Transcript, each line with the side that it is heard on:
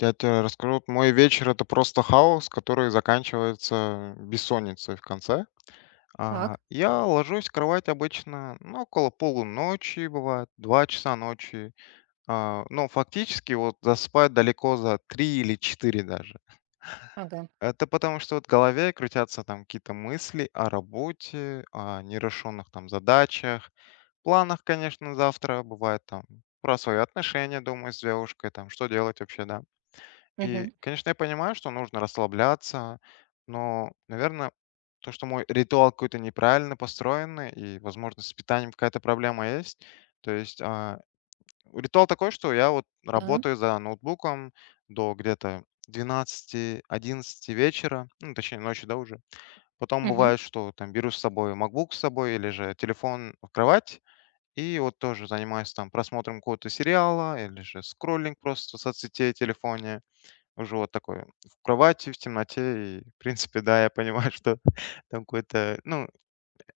left: Я те расскажу, вот мой вечер- это просто хаос, который заканчивается бессонницей в конце.
right: Так,
left: Я ложусь в кровать обычно, ну, около полуночи бывает, 2 часа ночи. Но фактически вот засыпаю далеко за 3 или 4 даже.
right: ага.
left: Это потому, что вот в голове крутятся там какие-то мысли о работе, о нерешенных там задачах, планах, конечно, завтра. Бывает там про свои отношения думаю с девушкой, там что делать вообще, да. И,
right: Мгм.
left: конечно, я понимаю, что нужно расслабляться, но, наверное, то, что мой ритуал какой-то неправильно построенный, и, возможно, с питанием какая-то проблема есть. То есть, ритуал такой, что я вот
right: Да.
left: работаю за ноутбуком до где-то 12, 11 вечера, ну, точнее, ночи, да, уже. Потом
right: Мгм.
left: бывает, что там беру с собой MacBook с собой или же телефон в кровать, и вот тоже занимаюсь там просмотром какого-то сериала или же скроллинг просто соцсетей в телефоне. Уже вот такой в кровати, в темноте. И, в принципе, да, я понимаю, что там какой-то, ну,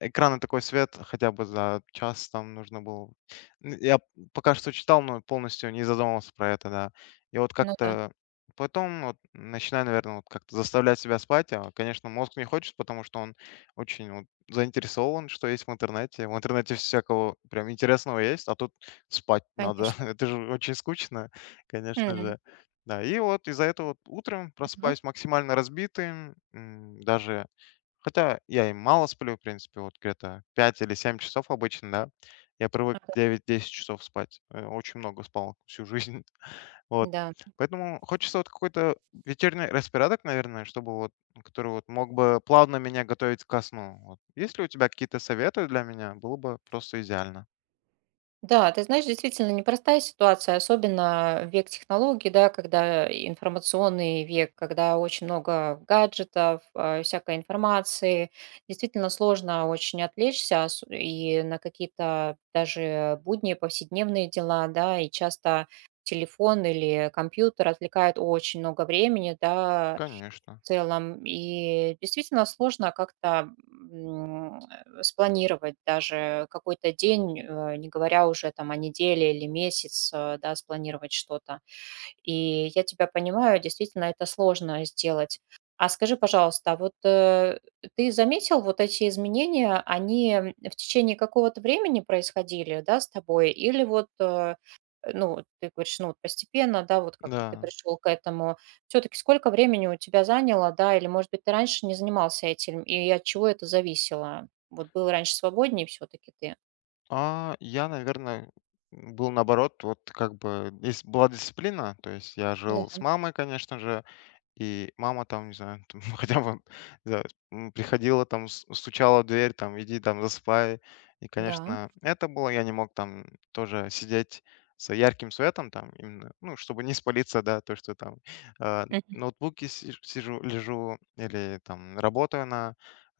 left: экрана такой свет хотя бы за час там нужно было. Н Я пока что читал, но полностью не задумывался про это, да. И вот
right: Ну да,
left: как-то потом вот начинаю, наверное, вот как-то заставлять себя спать. Конечно, мозг не хочет, потому что он очень вот заинтересован, что есть в интернете. В интернете всякого прям интересного есть, а тут спать надо.
right: конечно.
left: Это же очень скучно, конечно
right: М.
left: же. Да, и вот из-за этого вот утром
right: Ага.
left: просыпаюсь максимально разбитым, даже хотя я и мало сплю, в принципе, вот где-то 5 или 7 часов обычно, да. Я привык
right: Ага.
left: 9-10 часов спать. Очень много спал всю жизнь. Вот.
right: Да.
left: Поэтому хочется вот какой-то вечерний распорядок, наверное, чтобы вот, который вот мог бы плавно меня готовить ко сну. Вот. Если у тебя какие-то советы для меня, было бы просто идеально.
right: Да, ты знаешь, действительно непростая ситуация, особенно в век технологий, да, когда информационный век, когда очень много гаджетов, всякой информации. Действительно сложно очень отвлечься и на какие-то даже будние, повседневные дела, да, и часто телефон или компьютер отвлекает очень много времени, да,
left: Конечно.
right: в целом. И действительно сложно как-то спланировать даже какой-то день, не говоря уже там о неделе или месяц, да, спланировать что-то. И я тебя понимаю, действительно, это сложно сделать. А скажи, пожалуйста, а вот ты заметил вот эти изменения, они в течение какого-то времени происходили, да, с тобой? Или вот, ну, ты говоришь, ну, вот постепенно, да, вот как-то ты
left: Да.
right: пришел к этому. Все-таки сколько времени у тебя заняло, да, или, может быть, ты раньше не занимался этим, и от чего это зависело? Вот был раньше свободнее все-таки ты.
left: Я, наверное, был наоборот, вот как бы, если была дисциплина, то есть я жил с
right: Да,
left: мамой, конечно же. И мама там, не знаю, там хотя бы, да, приходила там, с стучала в дверь, там: "Иди там засыпай". И,
right: да.
left: конечно, это было, я не мог там тоже сидеть с ярким светом там именно, ну, чтобы не спалиться, да, то, что там, а,
right: Мгм.
left: ноутбуке си сижу, лежу или там работаю на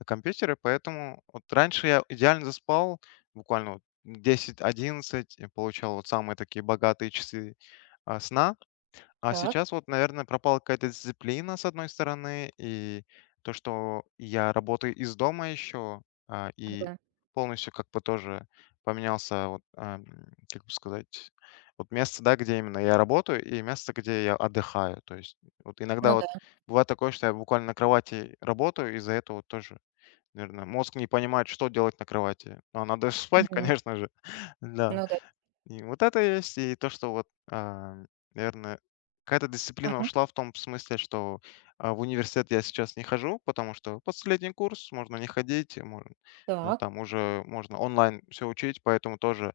left: компьютере. Поэтому вот раньше я идеально заспал буквально вот 10-11, и получал вот самые такие богатые часы, сна. А
right: Так.
left: сейчас вот, наверное, пропала какая-то дисциплина, с одной стороны, и то, что я работаю из дома еще, и
right: Ага.
left: полностью как бы тоже поменялся, вот, как бы сказать, вот место, да, где именно я работаю, и место, где я отдыхаю. То есть вот иногда
right: Ну
left: вот
right: да.
left: бывает такое, что я буквально на кровати работаю, из-за этого вот тоже, наверное, мозг не понимает, что делать на кровати. Ну, а надо же спать,
right: Мгм.
left: конечно же. Да.
right: Ну да.
left: И вот это есть, и то, что вот, наверное, какая-то дисциплина ушла в том смысле, что в университет я сейчас не хожу, потому что последний курс, можно не ходить, можно,
right: Так,
left: там уже можно онлайн все учить, поэтому тоже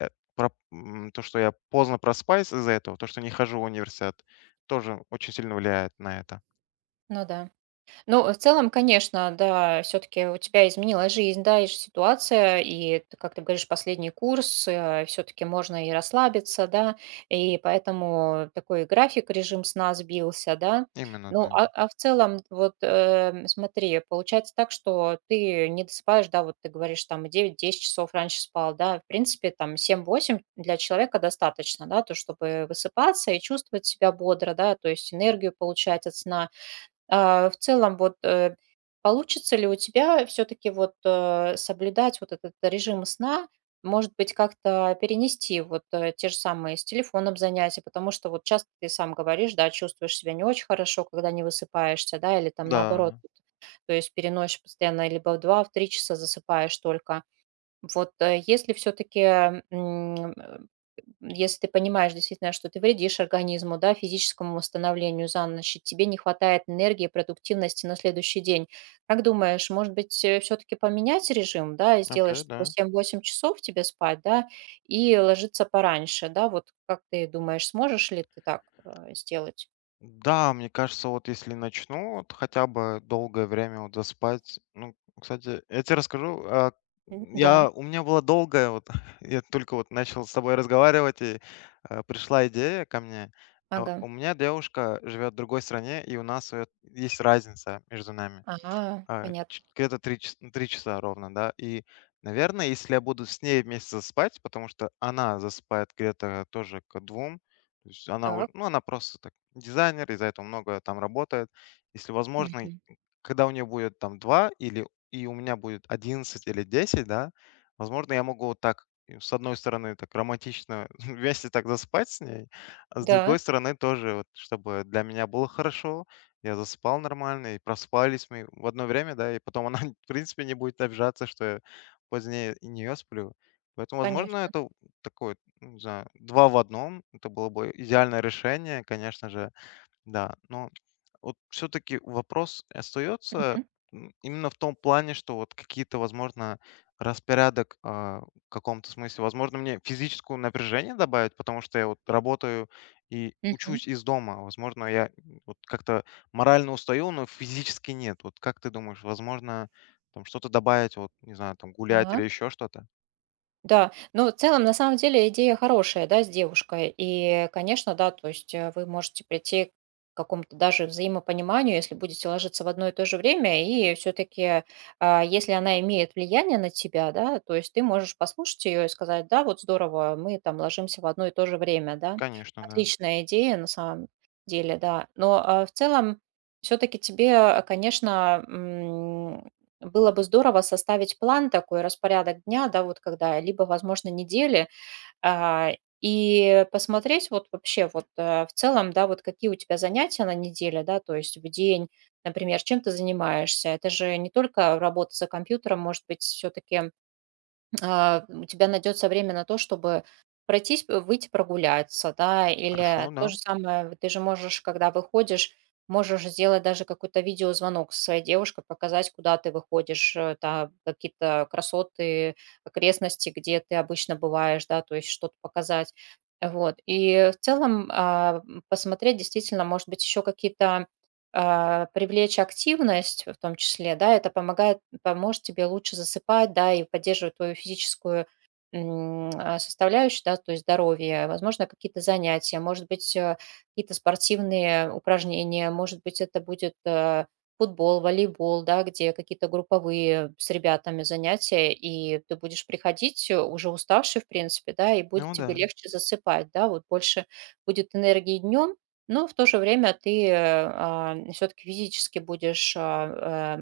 left: э, то, что я поздно проспаюсь из-за этого, то, что не хожу в университет, тоже очень сильно влияет на это.
right: ну да. Ну, в целом, конечно, да, все-таки у тебя изменилась жизнь, да, и ж ситуация, и, как ты говоришь, последний курс, все-таки можно и расслабиться, да, и поэтому такой график, режим сна сбился, да.
left: Именно,
right: Ну,
left: да.
right: в целом, вот смотри, получается так, что ты не досыпаешь, да, вот ты говоришь, там, 9-10 часов раньше спал, да, в принципе, там, 7-8 для человека достаточно, да, то, чтобы высыпаться и чувствовать себя бодро, да, то есть энергию получать от сна. В целом, вот, получится ли у тебя все таки вот, соблюдать вот этот режим сна? Может быть, как-то перенести вот, те же самые с телефоном занятия? Потому что вот часто ты сам говоришь, да, чувствуешь себя не очень хорошо, когда не высыпаешься, да, или там наоборот,
left: Да,
right: то есть переносишь постоянно, либо в 2, в 3 часа засыпаешь только. Вот, если все таки если ты понимаешь действительно, что ты вредишь организму, да, физическому восстановлению за ночь, и тебе не хватает энергии, продуктивности на следующий день, как думаешь, может быть, все таки поменять режим, да, и сделать,
left: окей,
right: чтобы
left: да.
right: 7-8 часов тебе спать, да, и ложиться пораньше, да? Вот как ты думаешь, сможешь ли ты так, сделать?
left: Да, мне кажется, вот если начну вот хотя бы долгое время вот заспать. Ну, кстати, я тебе расскажу.
right: М, да,
left: Я, у меня была долгая, вот я только вот начал с тобой разговаривать, и пришла идея ко мне.
right: ага.
left: У меня девушка живет в другой стране, и у нас вот есть разница между нами.
right: Ага,
left: А,
right: понятно.
left: ч Где-то 3 час 3 часа ровно, да. И, наверное, если я буду с ней вместе засыпать, потому что она засыпает где-то тоже к 2, то есть она у
right: Так.
left: ну, она просто так дизайнер, из-за этого много там работает. Если возможно, и
right: Мгм.
left: когда у нее будет там 2 или и у меня будет 11 или 10, да, возможно, я могу вот так, и с одной стороны, так романтично вместе так заспать с ней, а с
right: Да,
left: другой стороны тоже вот, чтобы для меня было хорошо, я засыпал нормально, и проспались мы в одно время, да, и потом она, в принципе, не будет обижаться, что я позднее и нее сплю. Поэтому, возможно,
right: конечно.
left: это такое, ну, не знаю, два в одном. Это было бы идеальное решение, конечно же. Да, но вот все-таки вопрос остается
right: Мгм.
left: именно в том плане, что вот какие-то, возможно, распорядок в каком-то смысле, возможно, мне физическое напряжение добавить, потому что я вот работаю и
right: Мгм.
left: учусь из дома. Возможно, я вот как-то морально устаю, но физически нет. Вот как ты думаешь, возможно, там что-то добавить, вот, не знаю, там гулять
right: Да.
left: или еще что-то?
right: Да, но в целом, на самом деле, идея хорошая, да, с девушкой. И, конечно, да, то есть вы можете прийти к какому-то даже взаимопониманию, если будете ложиться в одно и то же время, и все-таки, если она имеет влияние на тебя, да, то есть ты можешь послушать ее и сказать, да, вот здорово, мы там ложимся в одно и то же время, да,
left: Конечно, да.
right: отличная идея на самом деле, да. Но в целом все-таки тебе, конечно, было бы здорово составить план такой, распорядок дня, да, вот когда, либо, возможно, недели, а, и посмотреть вот вообще вот в целом, да, вот какие у тебя занятия на неделе, да, то есть в день, например, чем ты занимаешься. Это же не только работа за компьютером, может быть, все-таки у тебя найдется время на то, чтобы пройтись, выйти прогуляться, да, или
left: Хорошо,
right: то
left: да.
right: же самое, вот ты же можешь, когда выходишь, можешь сделать даже какой-то видеозвонок со своей девушкой, показать, куда ты выходишь, да, какие-то красоты, окрестности, где ты обычно бываешь, да, то есть что-то показать. Вот. И в целом посмотреть действительно, может быть, еще какие-то привлечь активность в том числе, да, это помогает поможет тебе лучше засыпать, да, и поддерживать твою физическую составляющую, да, то есть здоровье, возможно, какие-то занятия, может быть, какие-то спортивные упражнения, может быть, это будет футбол, волейбол, да, где какие-то групповые с ребятами занятия, и ты будешь приходить уже уставший, в принципе, да, и будет
left: Ну
right: тебе
left: да.
right: легче засыпать, да, вот больше будет энергии днем, но в то же время ты все-таки физически будешь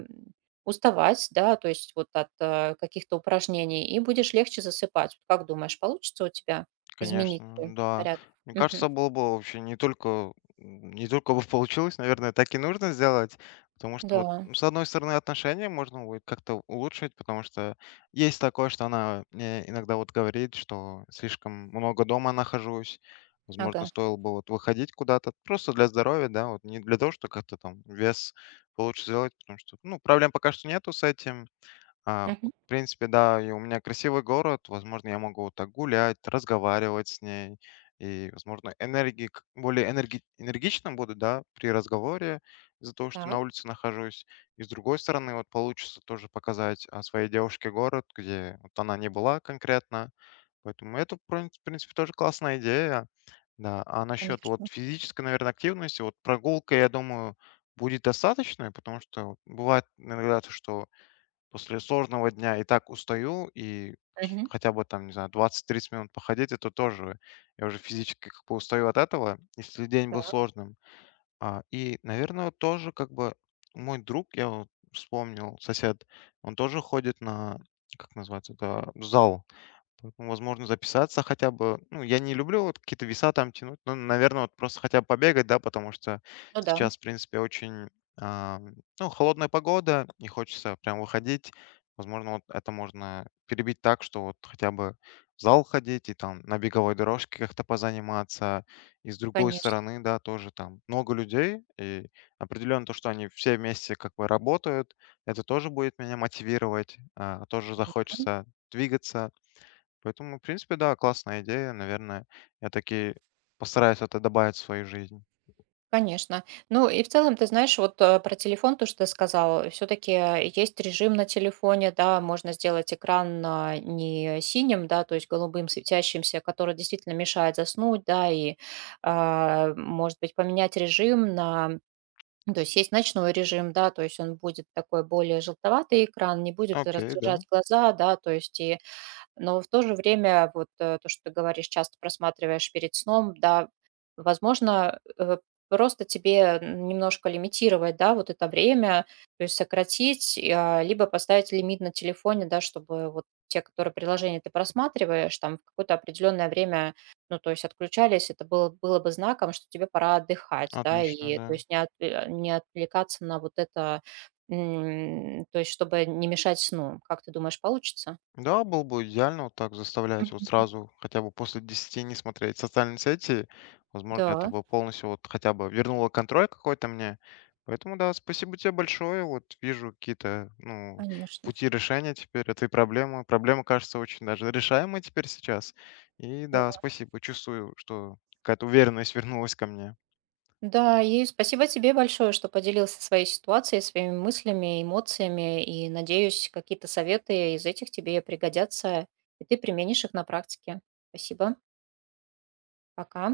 right: уставать, да, то есть вот от каких-то упражнений, и будешь легче засыпать. Вот. Как думаешь, получится у тебя изменить свой
left: Конечно, да.
right: порядок?
left: Мне кажется,
right: Мгм.
left: было бы вообще не только не только бы получилось, наверное, так и нужно сделать, потому что
right: Да,
left: вот ну, с одной стороны отношения можно будет как-то улучшить, потому что есть такое, что она мне иногда вот говорит, что слишком много дома нахожусь, возможно,
right: ага.
left: стоило бы вот выходить куда-то просто для здоровья, да, вот не для того, что как-то там вес получше сделать, потому что ну проблем пока что нету с этим,
right: Мгм.
left: в принципе, да, и у меня красивый город, возможно, я могу вот так гулять, разговаривать с ней, и, возможно, энергии, энергичным буду, да, при разговоре из-за того, что на
right: Так,
left: улице нахожусь. И с другой стороны, вот получится тоже показать своей девушке город, где вот она не была конкретно. Поэтому это, в принципе, тоже классная идея. Да, а насчет вот
right: конечно.
left: физической, наверное, активности, вот прогулка, я думаю, будет достаточной, потому что бывает иногда, то, что после сложного дня и так устаю, и
right: Мгм.
left: хотя бы там, не знаю, 20-30 минут походить, это тоже, я уже физически как бы устаю от этого, если день был
right: Так,
left: сложным. И, наверное, вот тоже как бы мой друг, я вот вспомнил, сосед, он тоже ходит на, как называется, это зал. Поэтому, возможно, записаться хотя бы. Ну, я не люблю вот какие-то веса там тянуть, но, наверное, вот просто хотя бы побегать, да, потому что
right: ну да,
left: сейчас, в принципе, очень, а, ну, холодная погода, не хочется прям выходить. Возможно, вот это можно перебить так, что вот хотя бы в зал ходить и там на беговой дорожке как-то позаниматься. И с другой
right: конечно.
left: стороны, да, тоже там много людей, и определенно то, что они все вместе как бы работают, это тоже будет меня мотивировать, тоже захочется двигаться. Поэтому, в принципе, да, классная идея, наверное. Я таки постараюсь это добавить в свою жизнь.
right: Конечно. Ну и в целом, ты знаешь, вот про телефон, то, что ты сказала, все-таки есть режим на телефоне, да, можно сделать экран не синим, да, то есть голубым светящимся, который действительно мешает заснуть, да, и, может быть, поменять режим на. Ну, то есть есть ночной режим, да, то есть он будет такой более желтоватый экран, не будет
left: Окей, да,
right: раздражать глаза, да, то есть и но в то же время, вот то, что ты говоришь, часто просматриваешь перед сном, да, возможно, просто тебе немножко лимитировать, да, вот это время, то есть сократить, и, либо поставить лимит на телефоне, да, чтобы вот те, которые приложения ты просматриваешь, там в какое-то определенное время, ну, то есть отключались, это было бы знаком, что тебе пора отдыхать, да,
left: отлично,
right: и то
left: да.
right: есть не, от- э, не отвлекаться на вот это, то есть чтобы не мешать сну. Как ты думаешь, получится?
left: Да, было бы идеально вот так заставлять вот
right: Мгм.
left: сразу, хотя бы после 10 не смотреть социальные сети. Возможно, это
right: Да,
left: бы полностью вот хотя бы вернуло контроль какой-то мне. Поэтому, да, спасибо тебе большое. Вот вижу какие-то, ну,
right: конечно.
left: пути решения теперь этой проблемы. Проблема кажется очень даже решаемой теперь сейчас. И да,
right: Здорово.
left: спасибо. Чувствую, что какая-то уверенность вернулась ко мне.
right: Да, и спасибо тебе большое, что поделился своей ситуацией, своими мыслями, эмоциями. И надеюсь, какие-то советы из этих тебе пригодятся, и ты применишь их на практике. Спасибо. Пока.